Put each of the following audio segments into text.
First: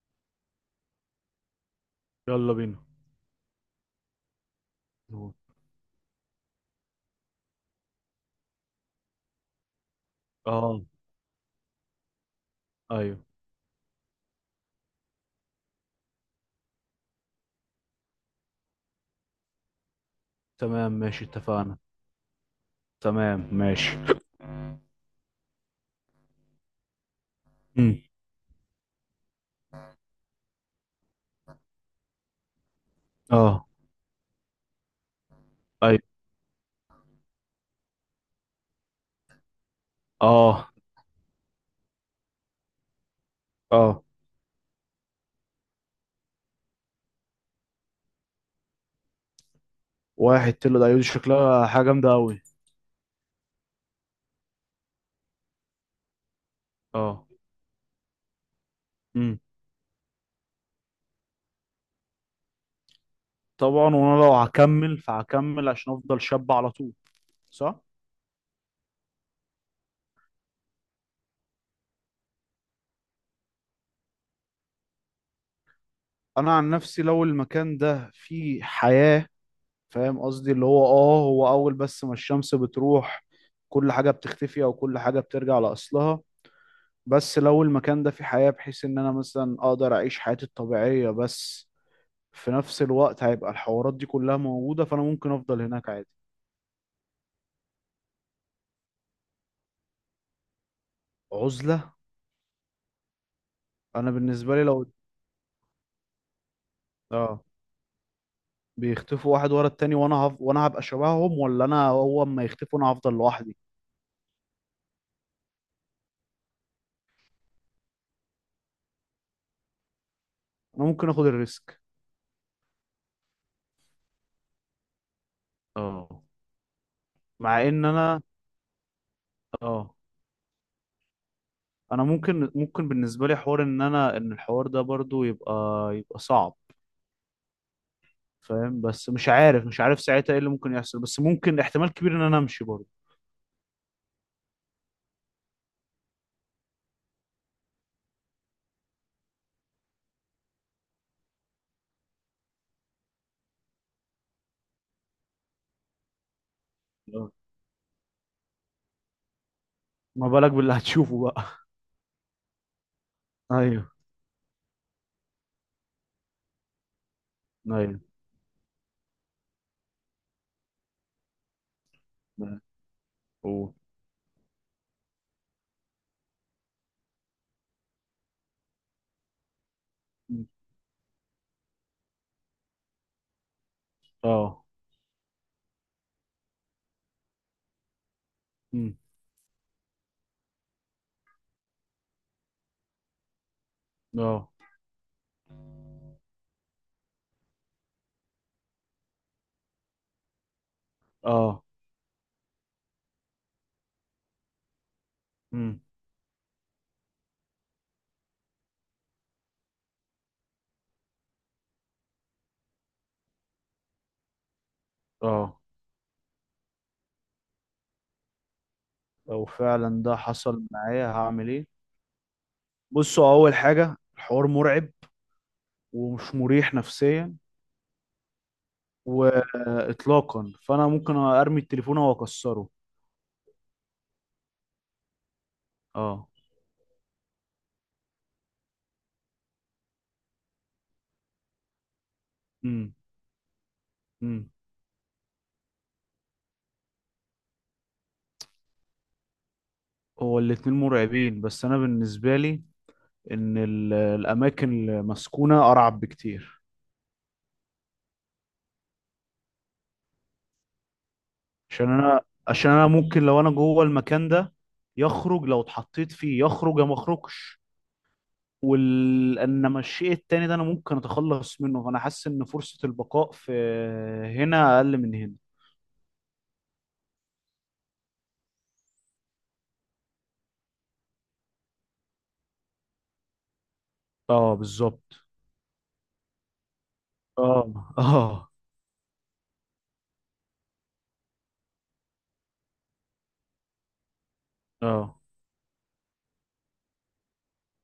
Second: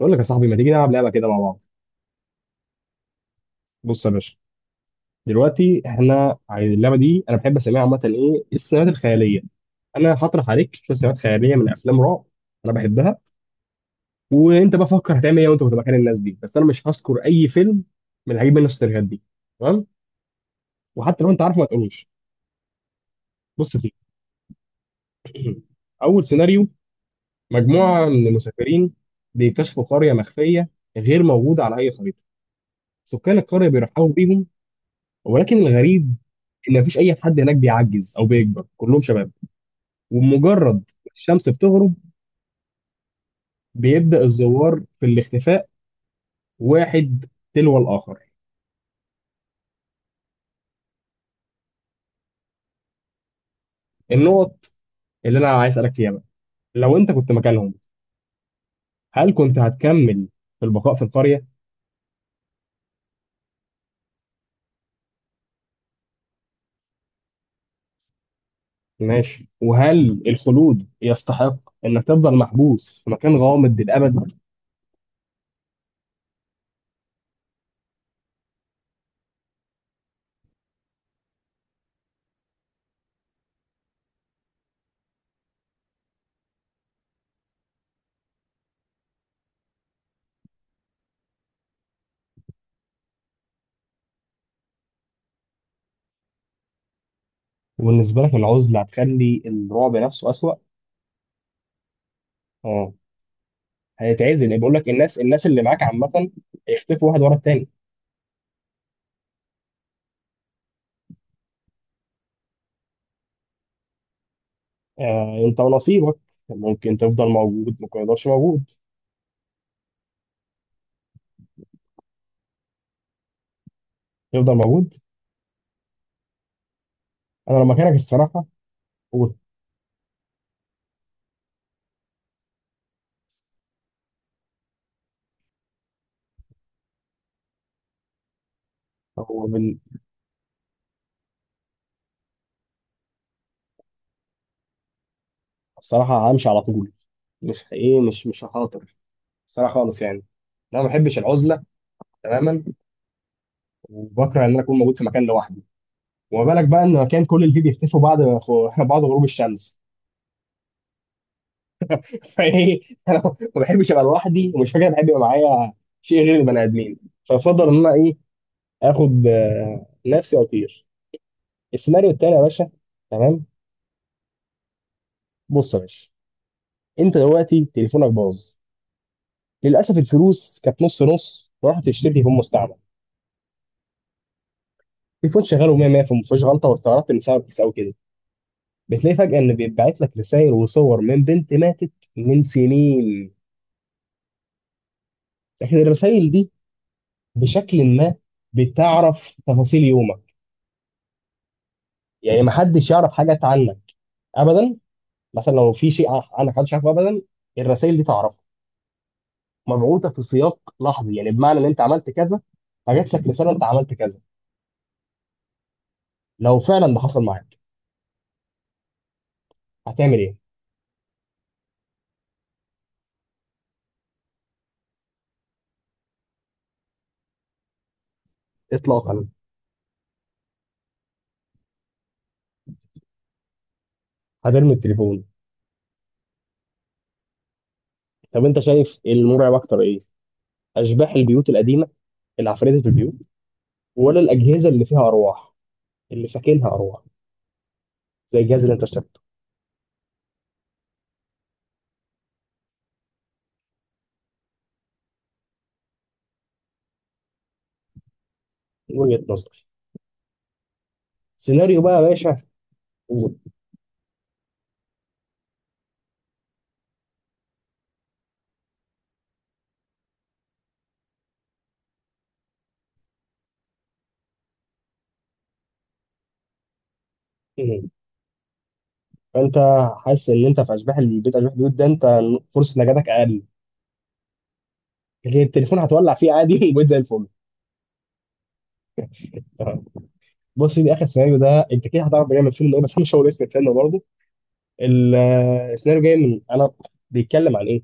بقول لك يا صاحبي، ما تيجي نلعب لعبه كده مع بعض؟ يلا بينا. بص يا باشا، دلوقتي احنا اللعبه دي انا بحب اسميها عامه ايه، السيناريوهات الخياليه. انا هطرح عليك اه. شويه سيناريوهات خياليه من افلام رعب انا بحبها، ايوه. وانت بقى فكر هتعمل ايه وانت كنت مكان الناس دي. بس انا مش هذكر اي فيلم من اللي هجيب منه السيناريوهات دي، تمام؟ تمام وحتى ماشي لو انت عارفه ما اتفقنا. تقولوش. تمام بص يا سيدي، ماشي. اول سيناريو: مم. مجموعه من المسافرين بيكتشفوا قريه مخفيه غير موجوده على اي خريطه. سكان اه. القريه بيرحبوا بيهم، ولكن ايوه. الغريب اللي مفيش اي حد هناك بيعجز او بيكبر، كلهم شباب. اه. ومجرد الشمس بتغرب اه. بيبدا الزوار في الاختفاء، واحد تلو الاخر. واحد تلو دي شكلها حاجه جامده قوي. النقط اللي انا عايز اسالك فيها بقى، لو انت اه. كنت مكانهم، هل امم كنت هتكمل في البقاء في القريه؟ طبعا، وانا لو هكمل فهكمل عشان افضل شاب على طول. صح. ماشي. وهل الخلود يستحق انك تفضل محبوس في مكان غامض للابد؟ انا عن نفسي لو المكان ده فيه حياه، فاهم قصدي، اللي هو اول بس ما الشمس بتروح كل حاجه بتختفي او كل حاجه بترجع لاصلها، بس لو المكان ده فيه حياة بحيث ان انا مثلا اقدر اعيش حياتي الطبيعية، بس في نفس الوقت هيبقى الحوارات دي كلها موجودة، فانا ممكن افضل هناك عادي. وبالنسبه لك العزله هتخلي الرعب نفسه اسوأ؟ عزلة؟ اه، انا بالنسبة هيتعزل، لي بيقول لو. لك الناس اللي معاك عامه هيختفوا واحد ورا اه. التاني. بيختفوا واحد ورا التاني، وانا وانا هبقى شبههم، ولا انا هو اما يختفوا انا هفضل لوحدي. آه، انت ونصيبك، ممكن تفضل موجود ممكن ما يقدرش موجود. انا ممكن اخد الريسك. تفضل موجود. اه. انا مع لو ان مكانك انا. الصراحه، قول، اه. انا ممكن بالنسبة لي حوار ان الحوار ده برضو يبقى صعب. فاهم بس مش هو عارف بال- مش عارف ساعتها ايه اللي ممكن يحصل، بس ممكن احتمال كبير ان انا امشي برضو. الصراحه همشي على طول. مش ايه مش مش هخاطر الصراحه خالص، يعني انا ما بحبش العزله تماما، وبكره ان انا اكون موجود في مكان لوحدي. وما بالك بقى ان مكان آه. كل اللي فيه بيختفوا بعد بعد غروب الشمس. ما بالك باللي هتشوفه بقى؟ فايه، انا ما ايوه. بحبش ابقى لوحدي، ومش فاكر بحب يبقى معايا شيء غير البني ادمين، فافضل ان انا ايوه. ايه، اخد آه، نفسي واطير. السيناريو التاني يا باشا، تمام. أوه. بص يا باشا، انت دلوقتي تليفونك باظ، للاسف مم. الفلوس كانت نص نص، ورحت اشتري تليفون مستعمل. اه. تليفون شغال 100 100، فما فيهوش غلطه، واستغربت ان سبب كيس او كده. مم. بتلاقي فجاه ان بيتبعت لك رسائل وصور من بنت ماتت من سنين. اه. لكن الرسائل دي بشكل ما بتعرف تفاصيل يومك، اه. يعني ما حدش يعرف حاجات عنك ابدا، مثلا لو مم. في شيء عنك محدش عارفه ابدا، الرسائل دي تعرفه. مبعوثه في سياق لحظي، يعني بمعنى ان انت عملت كذا فجات لك رساله انت عملت كذا. اه. لو فعلا ده حصل معاك لو فعلا ده هتعمل ايه؟ حصل معايا هعمل ايه؟ بصوا، اول حاجة الحوار مرعب، ومش مريح نفسيا، اطلاقا. واطلاقا، فانا ممكن ارمي التليفون او اكسره. هترمي التليفون. اه. طب انت شايف المرعب اكتر ايه؟ اشباح البيوت القديمه، العفاريت اللي في امم. البيوت، ولا امم. الاجهزه اللي فيها ارواح، اللي ساكنها ارواح، زي الجهاز اللي انت اشتريته؟ هو الاتنين مرعبين، بس انا بالنسبة لي ان الاماكن المسكونة ارعب بكتير. من وجهه نظري. سيناريو عشان بقى يا انا، باشا، عشان انا ممكن قول. لو انا جوه المكان ده يخرج، لو اتحطيت فيه يخرج يا ما اخرجش. انما الشيء التاني ده انا ممكن اتخلص منه، فانا حاسس ان فرصة البقاء في هنا اقل من هنا. إيه؟ فانت حاسس ان انت في اشباح البيت، اشباح البيوت ده انت فرصه نجاتك اقل، اه بالظبط. لكن التليفون هتولع فيه عادي. وبقيت زي الفل. اه. اه. تمام. بص، دي اخر سيناريو، ده انت كده هتعرف جاي من فيلم ايه، بس انا مش هقول اسم الفيلم برضه. ال- اه. السيناريو جاي من انا، بيتكلم عن ايه؟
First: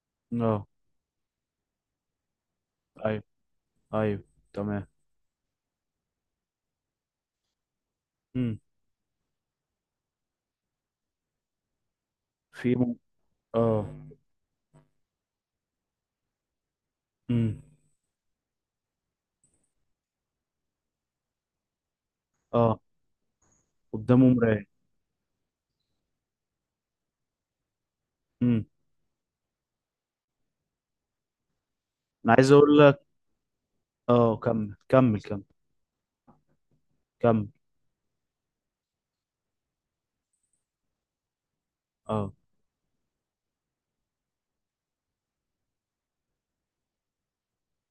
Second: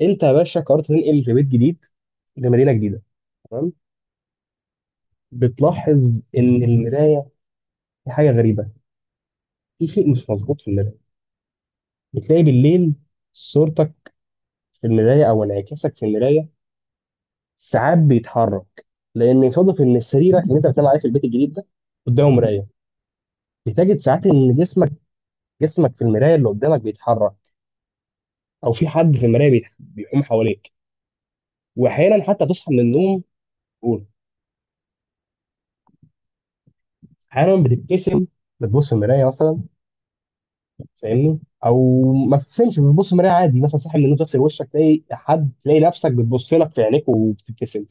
انت يا باشا اه. قررت تنقل في بيت جديد لمدينه جديده، ايوه. تمام؟ ايوه تمام. بتلاحظ ان المرايه في حاجه امم. غريبه، في شيء مش مظبوط في المرايه. بتلاقي في بالليل م... صورتك اه. في المرايه، او انعكاسك في المرايه امم. ساعات بيتحرك. لان يصادف ان سريرك اللي انت بتنام عليه في البيت الجديد ده قدامه مرايه. اه بتجد ساعات قدامه ان مراية. جسمك، جسمك في المرايه اللي قدامك بيتحرك، امم. او في حد في المرايه بيقوم حواليك. واحيانا انا حتى عايز تصحى اقول من لك. النوم، تقول، اه كمل كمل كمل. كمل. احيانا بتبتسم. بتبص في المرايه مثلا، فاهمني؟ او اه. ما تبتسمش، بتبص في مرايه عادي مثلا، صاحي من النوم تغسل وشك، تلاقي حد، تلاقي نفسك بتبص لك في عينيك وبتبتسم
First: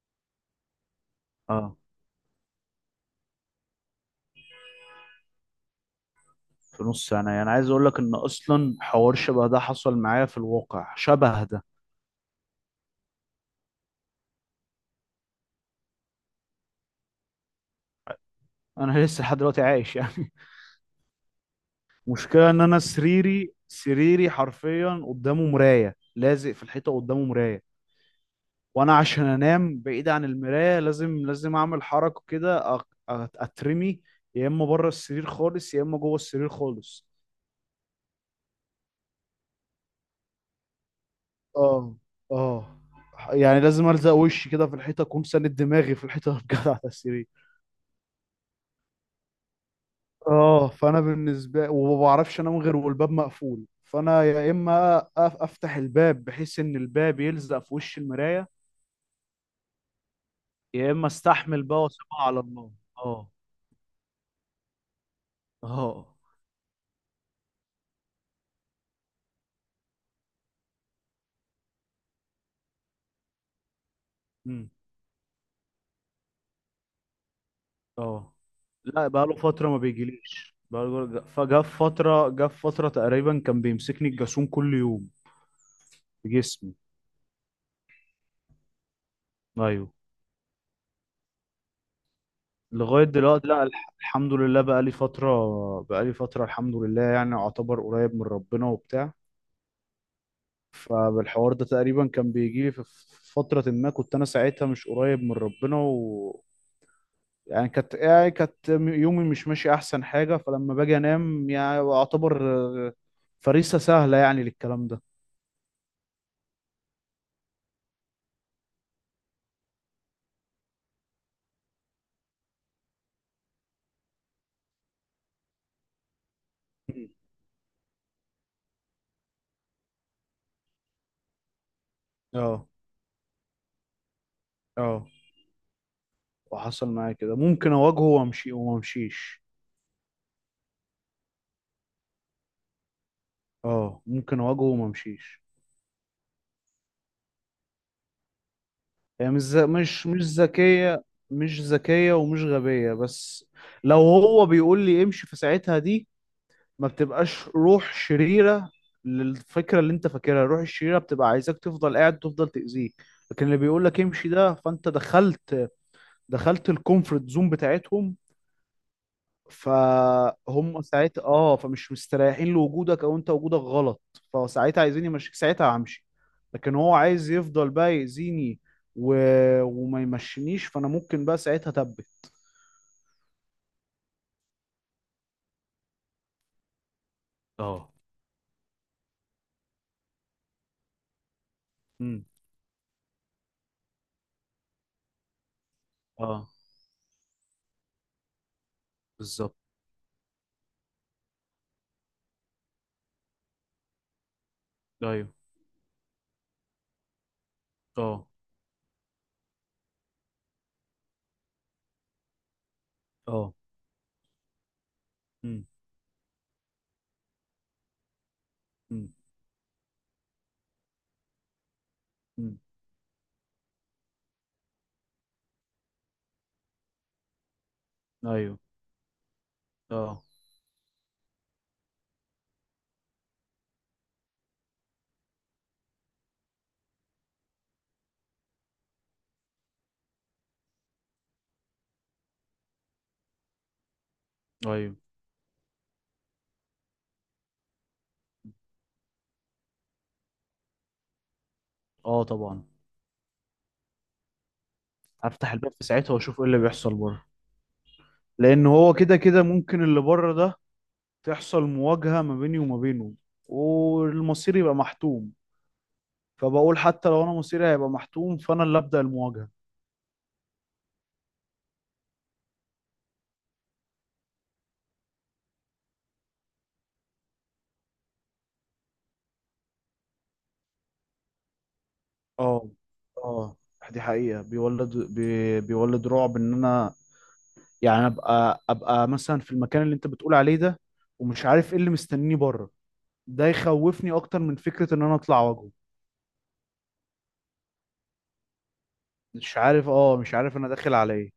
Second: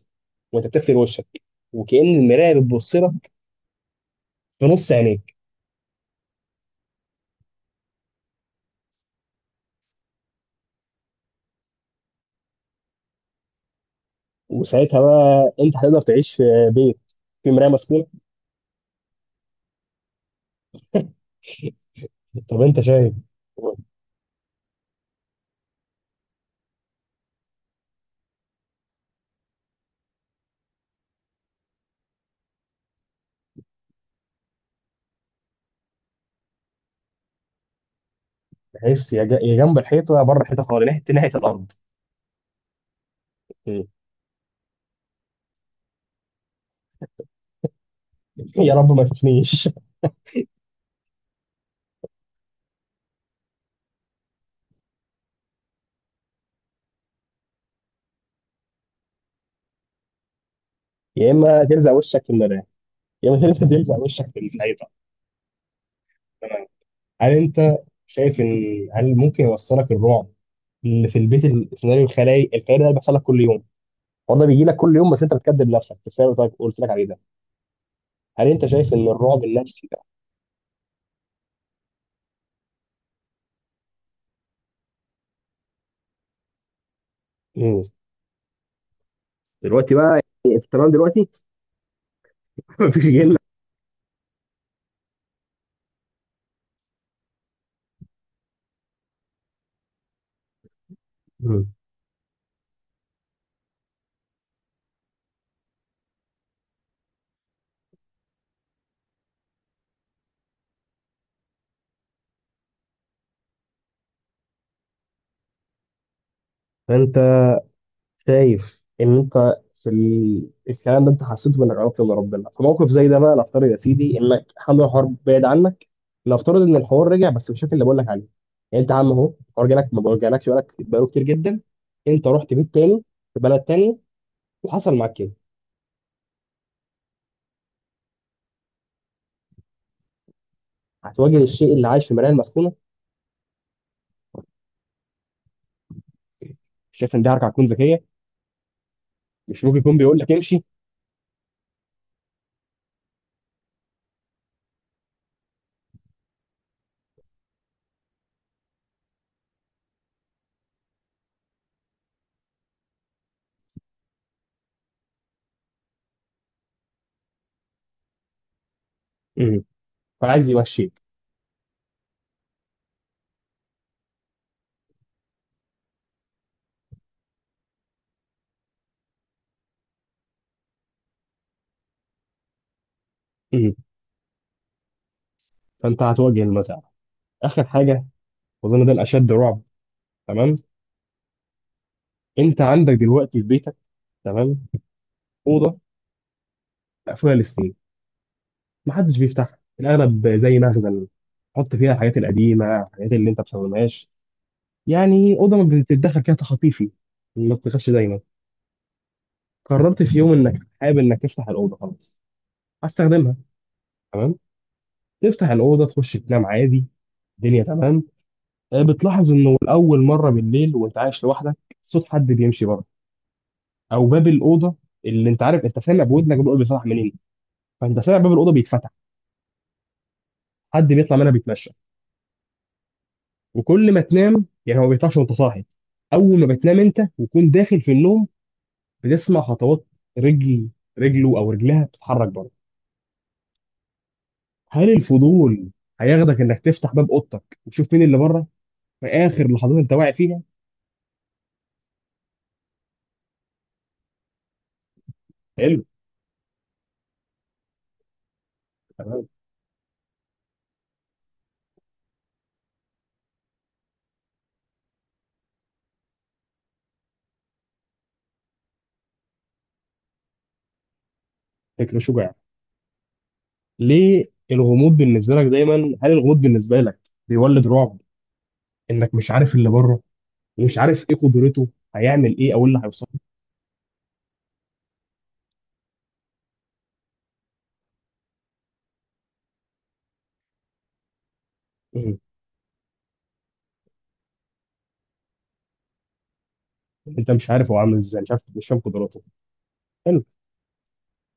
وانت بتغسل وشك، اه وكأن المرايه بتبص لك في نص عينيك. في نص سنة، يعني عايز اقول لك ان اصلا حوار شبه ده حصل معايا في الواقع، شبه ده. وساعتها بقى انت هتقدر تعيش في بيت في مرايه مسكونه؟ انا لسه لحد دلوقتي عايش يعني. مشكلة طب ان انا انت شايف، سريري حرفيا قدامه مراية، لازق في الحيطة قدامه مراية. وانا عشان انام بعيد عن المراية لازم اعمل حركة كده اترمي، يا اما بره السرير خالص يا اما جوه السرير خالص. تحس يا جنب الحيطه، يا بره الحيطه خالص، ناحيه الارض. اه. اه. يعني م. لازم الزق وشي كده في الحيطة، اكون ساند دماغي في الحيطة بجد على السرير. يا رب ما تشوفنيش. اه، فانا بالنسبه وما بعرفش انام غير والباب مقفول، فانا يا اما افتح الباب بحيث ان الباب يلزق في وش المرايه، يا اما يا استحمل اما بقى تلزق واسيبها وشك في على المرايه، الله. يا اه. اما تلزق وشك في الحيطه. اه. هل انت شايف ان هل ممكن يوصلك الرعب اللي في البيت، السيناريو الخيالي ده اللي بيحصل لك كل يوم؟ هو ده بيجي امم. لك كل يوم، بس انت بتكذب نفسك في السيناريو اللي قلت لك عليه ده. اه. هل انت شايف ان لا، بقى له الرعب فتره ما النفسي ده، بيجيليش، فجاء في فتره جاء في فتره تقريبا كان بيمسكني الجاسون كل يوم في جسمي. مم، ايوه. دلوقتي بقى، يعني في التمام دلوقتي، لغايه مفيش جن؟ دلوقتي لا، الحمد لله بقى لي فتره، بقى لي فتره الحمد لله، يعني اعتبر قريب من ربنا وبتاع. فالحوار ده مم. تقريبا كان بيجي لي في فترة ما كنت أنا ساعتها مش قريب من ربنا، و. يعني كانت يومي مش ماشي أحسن حاجة، فلما باجي أنام يعني أعتبر آه، فريسة سهلة يعني للكلام ده. فانت شايف ان انت في الكلام ده انت حسيته بانك قربت من ربنا، في موقف زي ده بقى نفترض يا سيدي انك حمل الحوار بعيد عنك، نفترض ان الحوار مم. رجع بس بالشكل اللي بقول لك عليه. يعني انت يا عم اهو الحوار جالك ما جالكش، بالك بقاله كتير جدا، انت رحت اه. بيت تاني في بلد تاني وحصل اه. معاك كده، وحصل معايا كده ممكن أواجهه وأمشي وممشيش. هتواجه الشيء اللي عايش في مرايه المسكونه. اه، ممكن أواجهه وممشيش. شايف ان دي حركه هتكون ذكيه؟ هي يعني مش مش ذ- ممكن يكون مش بيقول مش لك امشي؟ ذكية، مش ذكية ومش غبية، بس لو هو بيقول لي امشي في ساعتها دي ما بتبقاش روح شريرة. للفكرة اللي انت فاكرها الروح الشريرة بتبقى عايزاك تفضل قاعد، تفضل تأذيك. لكن اللي بيقول لك امشي ده، فانت دخلت الكومفورت زون بتاعتهم، امم، فعايز فهم يمشيك. ساعتها فمش مستريحين لوجودك او انت وجودك غلط، فساعتها عايزين يمشيك، ساعتها همشي. لكن هو عايز يفضل بقى يأذيني و... وما يمشينيش، فانا ممكن بقى ساعتها اتبت. امم، فانت هتواجه المساله. اخر اه. حاجه، واظن ده الاشد رعب. تمام. امم. انت عندك دلوقتي في بيتك، تمام، اوضه اه مقفوله للسنين، محدش بالظبط. بيفتحها، الاغلب زي مخزن تحط فيها الحاجات القديمه، الحاجات اللي انت ما بتستخدمهاش، ايوه. يعني اوضه ما بتتدخل فيها تخطيفي، ما بتدخلش دايما. اه. قررت في يوم انك حابب انك تفتح الاوضه، خلاص هستخدمها، اه. تمام. تفتح امم. الاوضه تخش تنام عادي، الدنيا تمام. آه، امم. بتلاحظ انه لاول مره بالليل، وانت عايش لوحدك، صوت حد امم. بيمشي بره، او باب الاوضه اللي انت عارف انت سامع بودنك بيقول بيفتح منين، فانت سامع باب الاوضه ايوه. بيتفتح، اه. حد بيطلع منها بيتمشى. وكل ما تنام يعني هو ما بيطلعش وانت صاحي، اول ما بتنام انت وتكون داخل في النوم بتسمع خطوات رجل، رجله او رجلها بتتحرك بره. هل ايوه. الفضول هياخدك انك تفتح باب اوضتك وتشوف مين اللي بره في اخر لحظات انت واعي فيها؟ اه طبعا. هفتح الباب حلو، في ساعتها واشوف ايه اللي بيحصل بره. لان هو كده تمام. كده ممكن اللي بره ده تحصل مواجهة ما بيني وما بينه، والمصير يبقى محتوم. فبقول حتى لو انا مصيري هيبقى محتوم، فانا اللي ابدا المواجهة. فكره شجاع، ليه؟ الغموض بالنسبه لك دايما، هل الغموض بالنسبه لك بيولد رعب، انك مش عارف اللي بره، ومش عارف ايه قدرته، هيعمل ايه او إيه اه. اللي هيوصل اه، دي حقيقة بيولد بيولد رعب ان انا يعني ابقى مثلا في المكان اللي انت بتقول عليه ده، ومش عارف ايه اللي له؟ مستنيني بره. ده يخوفني اكتر من فكرة ان انا اطلع واجهه. انت مش عارف هو عامل ازاي، مش عارف، مش فاهم قدراته. مش عارف انا داخل على ايه.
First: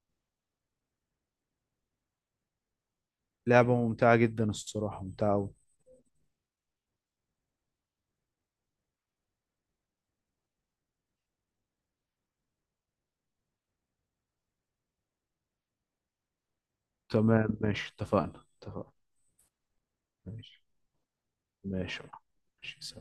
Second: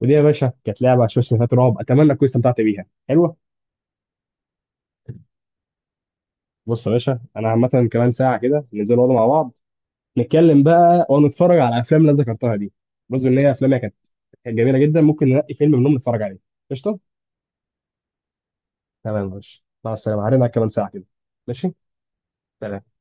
ودي يا باشا كانت لعبه شويه سيناريوهات رعب، اتمنى تكون استمتعت بيها، حلوه. لعبة ممتعة جدا الصراحة، ممتعة أوي. بص يا باشا، انا عامه كمان ساعه كده ننزل نقعد مع بعض، نتكلم بقى ونتفرج على الافلام اللي أنا ذكرتها دي، بس ان هي افلامها كانت جميله جدا، ممكن ننقي فيلم منهم نتفرج عليه، قشطه. تمام ماشي اتفقنا، اتفقنا. تمام يا باشا، مع السلامه، هرجع ماشي. كمان ساعه كده. ماشي، ماشي. ماشي. سلام.